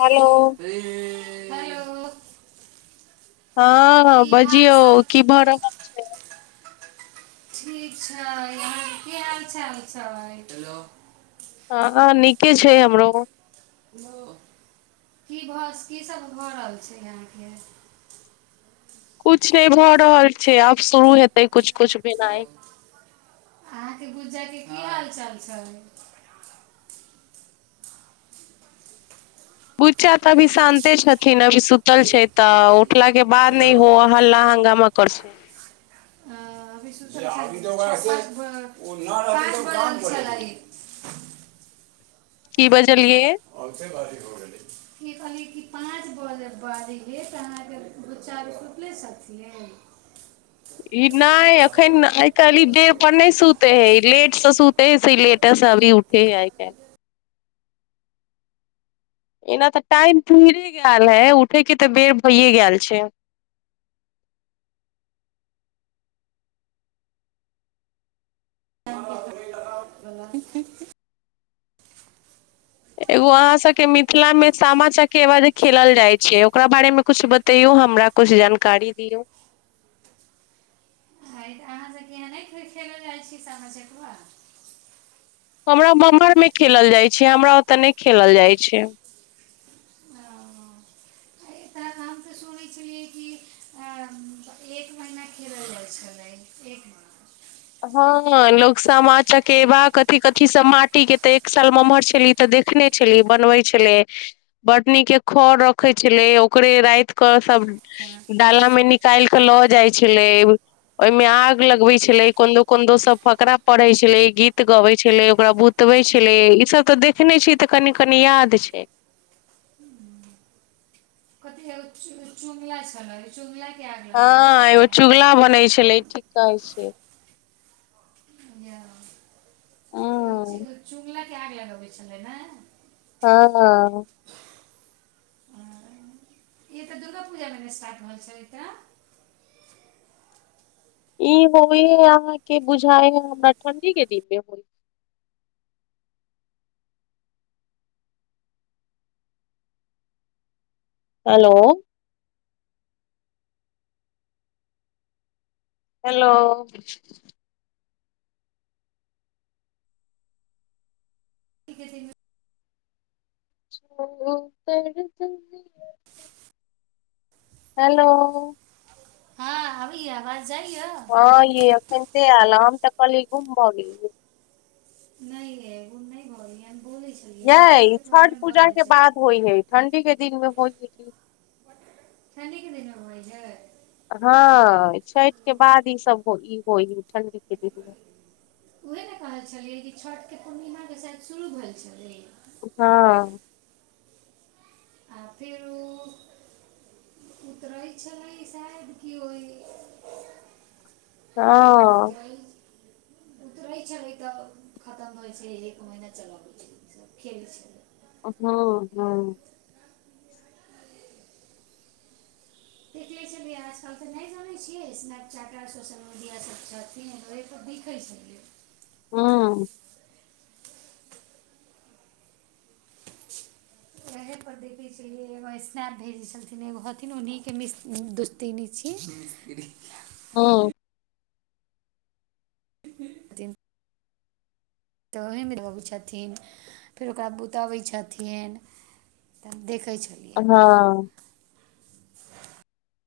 Hello र hello हँ की हाल सब बजियउ कि भर ह ठीक छै की ह ल चाल छय हँ नीके छै हमरो की भऽ की सब भऽ रहल छै यहाँके कुछ नहि भऽ रहल छै आब शुरू हेतै त किछुछु ह अहाँके गुज्जा के की हाल चाल छय बुच्चा तऽ अभी जी शान्ते छथिन अभी सुतल ये छय तऽ आंटी जी उठला के बाद हेलो न हो अ, हल्ला हंगामा करस [inaudible] की बजलियइ कह पाँचबाज दूच चार रु रुपले थियए ई नय अखन आइ काल ई देह पर नहि सु ते है लेट त सुत है से लेटस अभी उठे है आइ कऽ एना तऽ टाइम पुरे गेल है उठे के ते बेर भैे गेल छय [inaudible] एगो अहाँ सबके मिथिला मे सामा चकेवाद जे खेलल जाइ छै ओकरा बारे में कुछ बता तैयो हमरा कुछ जानकारी दियौ अहाँसभके यहाँ नय खेलऽ जाइ छी सामा चकेबा हमरा मम्हर में खेलल जाइ छै हमरा ओते नहि खेलल जाइ छै ओ, [inaudible] हइ तऽ हम तऽ सुनै छलियै कि एक महीना खेल छलै एक महीना हँ लोग सामा चकेवाथी कथी सब माटी के ते एक साल में उम्हर छली तऽ देखने छलियै बनबै छलै बटनी के खर रखे छलै ओकरे रात कऽ सब डाला मे निकाल केऽ लऽ जाइ छलै ओहि में आग लगबै छलै कोन दो कोन दो सब फकरा पढ़े छले गीत गबे छले ओकरा बुतवे छले ई सब तऽ देख देखने छी तऽ कनी कनी याद छै कथी हे छु चुगिया छलय चुगिया हँ एगो चुगला बनै छलै ठीक कहै छय य हँ चुगलाके आगि लगबै छलै ने हँ ई तऽ दुर्गा पूजा मे स्टार्ट भेल छय ई होइ है अहाँ के बुझााय है हमरा ठणडी के दीप मे होइ हेलो हेलो [unintelligible] [inaudible] [inaudible] हेलो हँ आबै आवाज जाइए हँ य अखनते ऐल है हम त कहलिए गुंबो भ गेलिए नहि ए गुंब न भेलिए बोले छी ये छठ पूजा के बाद होइ हे ठंडी के दिन मे होइ ह तनीक दिन मे [unintelligible] हँ छठ बाद ईसभ हो ई होइ ह ठण्डीके दिनमे उएहे ने कहल छलियै कि छठ के पूर्णिमा के शयद शुरू भेल छलै हँ आ फिर उ [unintelligible] उतरै छलै शायद कि ओहि हँ [unintelligible] [inaudible] उतरै छलै तऽ खतम होइ छै एक महीना चल खेल छल [inaudible] देख लै [inaudible] आजकल तऽ नहि जानै छियै स्नैप चैट सोशल मीडिया सब छथिन वहां पर देखै छलियै [inaudible] वहे पर देखे छ एगो स्नैप भेजे छलन एगो हथिन उन्ही के मि ति नि छिय [inaudible] [inaudible] तऽ ओहमे [unintelligible] छथिन फेर ओकरा बुतबै छथिन तब देखै छै हँ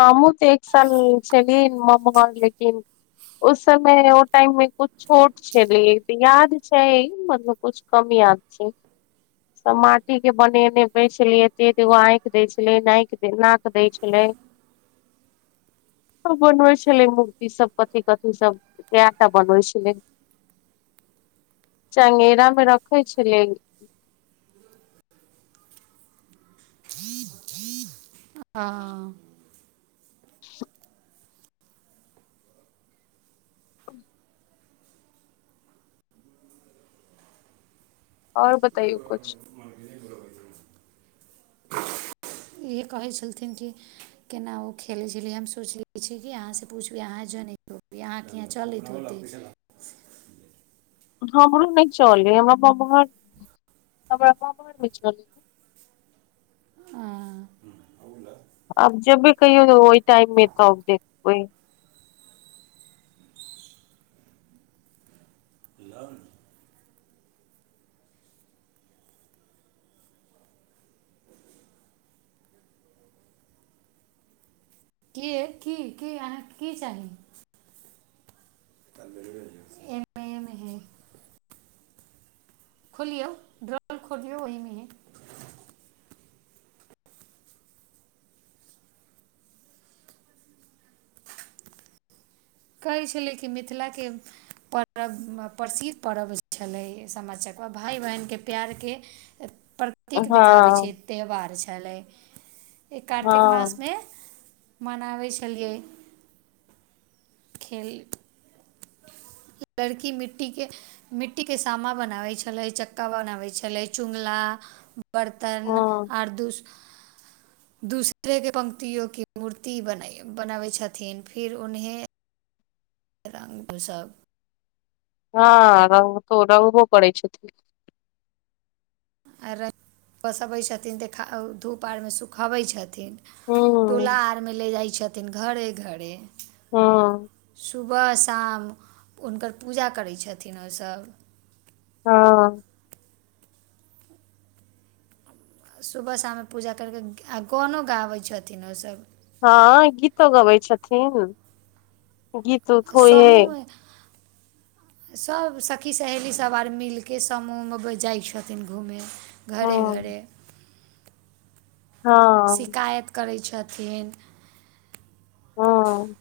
ह मूँ तऽ एक साल छलिए [unintelligible] उस समय ओ टाइम मे कुछ छोट छैल याद छै मतलब कुछ कम याद छै सब माटी के बनेने छलिय एते एगो आँखि दय छले नाक दय छले सब बनबै छलै मूर्ति सब कथी कथी सब कैटा बनबै छलै चंगेरा मे रखैै छलियै [inaudible] [inaudible] और बताइयों कुछ [inaudible] इएहे कहै छलथिन कि केना ओ खेलै छलै हम सोचले छी कि अहाँसँ पूछबी अहाँ जनत यहाँ के यहाँ चलैत होतै [inaudible] हमरो नहि चलै हमरा ममहर हमरा ममहर नहि चल [unintelligible] हँ अब जबे कहियौ वहि टाइम मे तब देखबै [inaudible] कि की अहाँ के की चाही एन खोलियौ ड्रल खोलियौ ओहि में कहय छलै कि मिथिलाके पर्व प्रसिद्ध पर्व छलय सामा चकेवा भाई बहिनके प्यारके पर हँ कतीक देखाबै छ हँ त्यौहार छलै ई कार्तिक मास हँ में मनाबय छलियै खेल लड़की मिट्टी के मिट्टीके सामा बनाबय छलै चक्का बनाबै छलै चुगला बर्तन हँ ओर दु दूसरे के पंक्तियों के मूर्ति बनाबय छथिन फिर उन्हे रङ्ग पोशाक हँ रंग त रंगबो पड़ै छय [unintelligible] आ पोसबैत छथिन देख धूप आर मेंसुखाबैत छथिन छथिन टोला हूँ आर में ले जाइ छथिन घरे घरे हँ सुबह शाम हुनकर पूजा करय छथिन ओसभ हाँ सुबह शाममे पूजा करि कऽ आ गानो गाबै छथिन ओसब हँ गीतो गबय छथिन गीत उत होइ हे समूहमे सभ सखी सहेलीसभ आर मिलि कऽ समूह में जाइ छथिन घूमय हँ घरे घरे हँ शिकायत करै छथिन हँ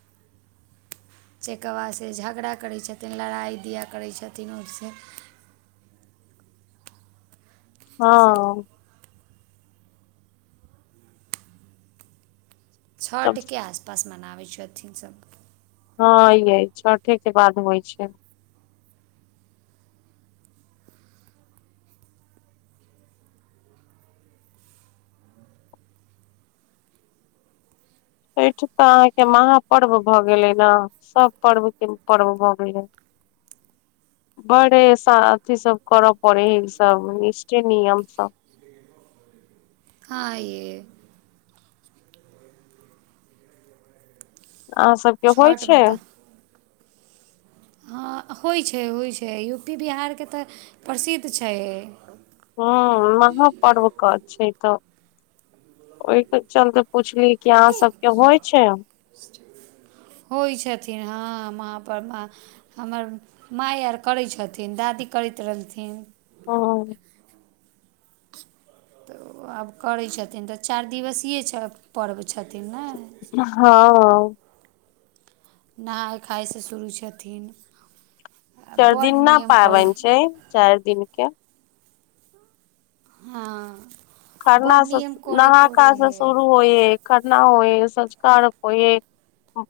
चकेबासँ झगड़ा करै छथिन लड़ाइ दिया करैत छथिन ओहिसँ हँ तब छठके आसपास मनाबैत छथिन सभ हँ यै छठे के बाद होइ छय एहिठ तऽ अहाँके महापर्व भए गेले ने सब पर्व के पर्व भए गेलै [inaudible] बड़े अथ सब कर पड़े ई सब निष्ठे नियम सब हाँ ये अहा सब छठ मे तऽ हँ होइ छै होइ छै यू पी बिहारके तऽ प्रसिद्ध छय ह महापर्वके छै तऽ ओहिके चलते पुछली कि अहाँ सबके होइ छय होइ छथिन हँ महापर्व माँ हमर मइ आर करै छथिन दादी करैत रहलथिन ओ तऽ आब करै छथिन तऽ चारि दिवसीय पर्व छथिन ने हँ नहाय खायासँ शुरू छथिन आ चारि दिन बड्ड न नियम करय पाबनि छै चाइर दिनक के हाँ खरनासँ स नहा खा स हइ शुरू होए है खरना होइ संझका अरग होए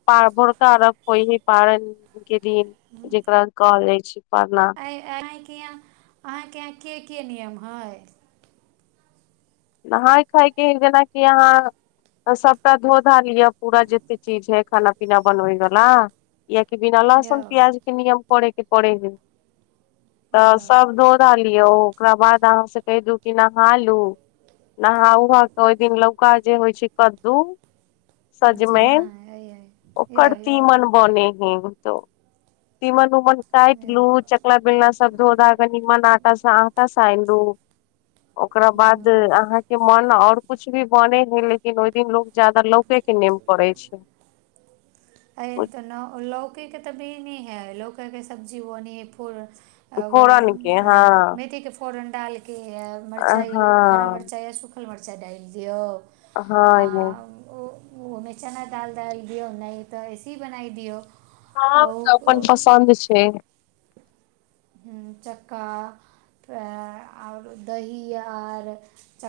प भोरका अरघ होइ ही पारण के दिन जेकरा [unintelligible] परना हये यहाँ अहाँके यहाँ के के नियम है नहाय खायके जेनाकि आहाँ त सभटा धो धा लिअ पूरा जतेक चीज है खाना पीना बनबै बला कियाकि बिना यौ लहसुन प्याज के नियम करे के पड़े ह तऽ यौ सब धोत [unintelligible] लियौ ओकरा बाद अहाँ से कहि दू की नहा लू नहा उहा के ओहि दिन लौका जे होइ छै कद्दू ज- हँ सजमैन अइ अइ यौ ओकरत यौ तिमन बनै हइ तीमन उमन कैट यौ लू चकला बेलना सब धो धाके कनी मान अ आटा स आटा सैन लु ओकरा बाद ओ। आंहा के मन आऔर कुछ भी बने है लेकिन ओहि दिन लोग जादा लौके के नेम पड़े छै एहि तऽ न लौके के तऽभी नहि हइ लौकेके सब्जी बोने हइ फूल फोरन के हँ [unintelligible] मेथीके [unintelligible] फोरन डालिके य मरचाइ हरा हँ मिरचाइ या सूखल मरचाइ डालि दिऔ हँ ये आओर ओ ओहोमे चना दाल डालि दिऔ नहि तऽ ऐसे बनाइ दियौ हँ तऽ अपन आओर पसन्द छै चक्का त ओर दही आर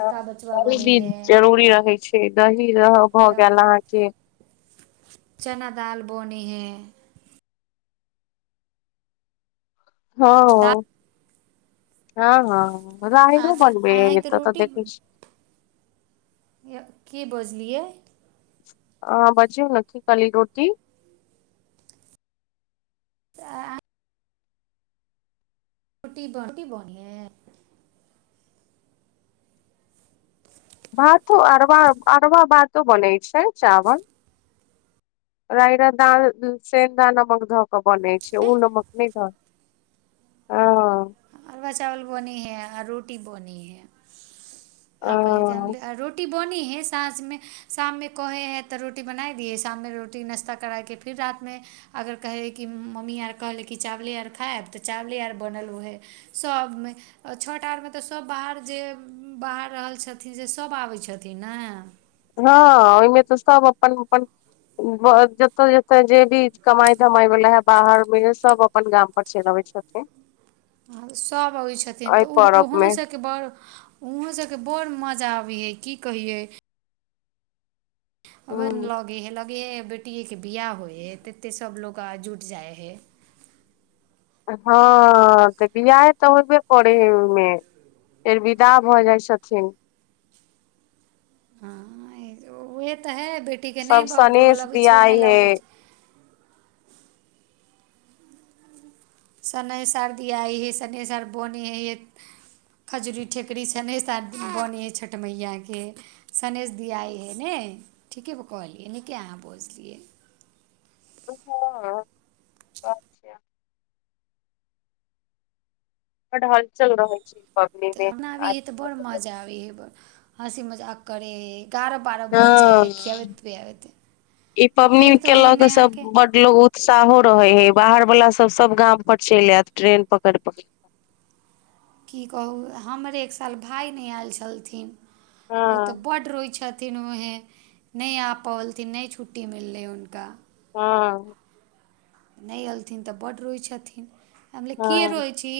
ह बचबा दही बनै दिन हइ जरूरी रहै छै दही रह भऽ या गेल अहाँके चना दाल बोनै है हँ दालि हँ हँ राहरो बनबै अहाँ ह तऽ तऽ रोटी देखै छी य के बजलियै आँह बाजियो न की काली रोटी आ [unintelligible] रोटी रोटी बनीहे भात अरवा अरवा भातो बने छै चावल रायरा द सेंन्दा नमक धऽ के बनै छै हइ ओ नमक नहि ध ह अरवा चावल बनी है आ रोटी बनी है आ कहली हँ त रोटी बोनी है साँझमे शाममे कोहे है तऽ रोटी बनाई दी है शाममे रोटी नाश्ता कराके फिर रातमे अगर कहै हइ कि मम्मी आर कहलै कि चावले आर खायब तऽ चावले आर बनल ओएहे सभमे आ छठ आरमे तऽ सभ बाहर जे बाहर रहल छथिन से सभ आबैत छथिन ने हँ ओहिमे तऽ सब अपन अपन जते जते जे भी कमाई धमाई वाल है बाहर मे सब अपन गाम छै नबै छथिन सभ अबैत छथिन एहि तऽ ओ परब मे ओहोसँ बड़ उहों सबके बड़ मजा आबी हे की कहियै आबे ह लगे हे लगे हे बेटिके बिआह होइ है तते सभ लोग आ जुटि जाइ हे हँ तऽ बियाहे तऽ होइबे करेहे ओइ मे [unintelligible] द भऽ जाइ छथिन उएह तऽ हइ बेटीके नहि सब सनेेश बोलबैत छियै नहि दियाइ हे लबैत छ सने सर दआइ हइ सने सर बनै हइ हइ खजूरी टिकुरी छ नहि सं बनै हइ छठ मैैयाके शनेेश दियाई हइ ने ठीके कहलियै नीके अहाँ बजलियइ हँचछा बड हलचल रहै छय तऽ अपनाबै हियै तऽ बड़ मजा आबै हँसी मजाक करैत हय गयारह बारह बज जाई हइ हँ खिआबैत पिआबैत ई आओ पबनी फेर तऽ के ओहि लऽ में के सब अहाँके बड लोग उतसाहो रहे हें बाहर वला सब सब गाम पर चलि आयत ट्रेन पकड़ पकड़ की कहू हमरे एक साल भाय नहि आयल छलथिन ओ तऽ हँ बड रोइ छथि किनो उहे नहि आब पलथिन नय छुट्टी मिललै हुनका हाँ नय एलथिन तऽ बड रोय छथिन हम ले कि हँ रोये छी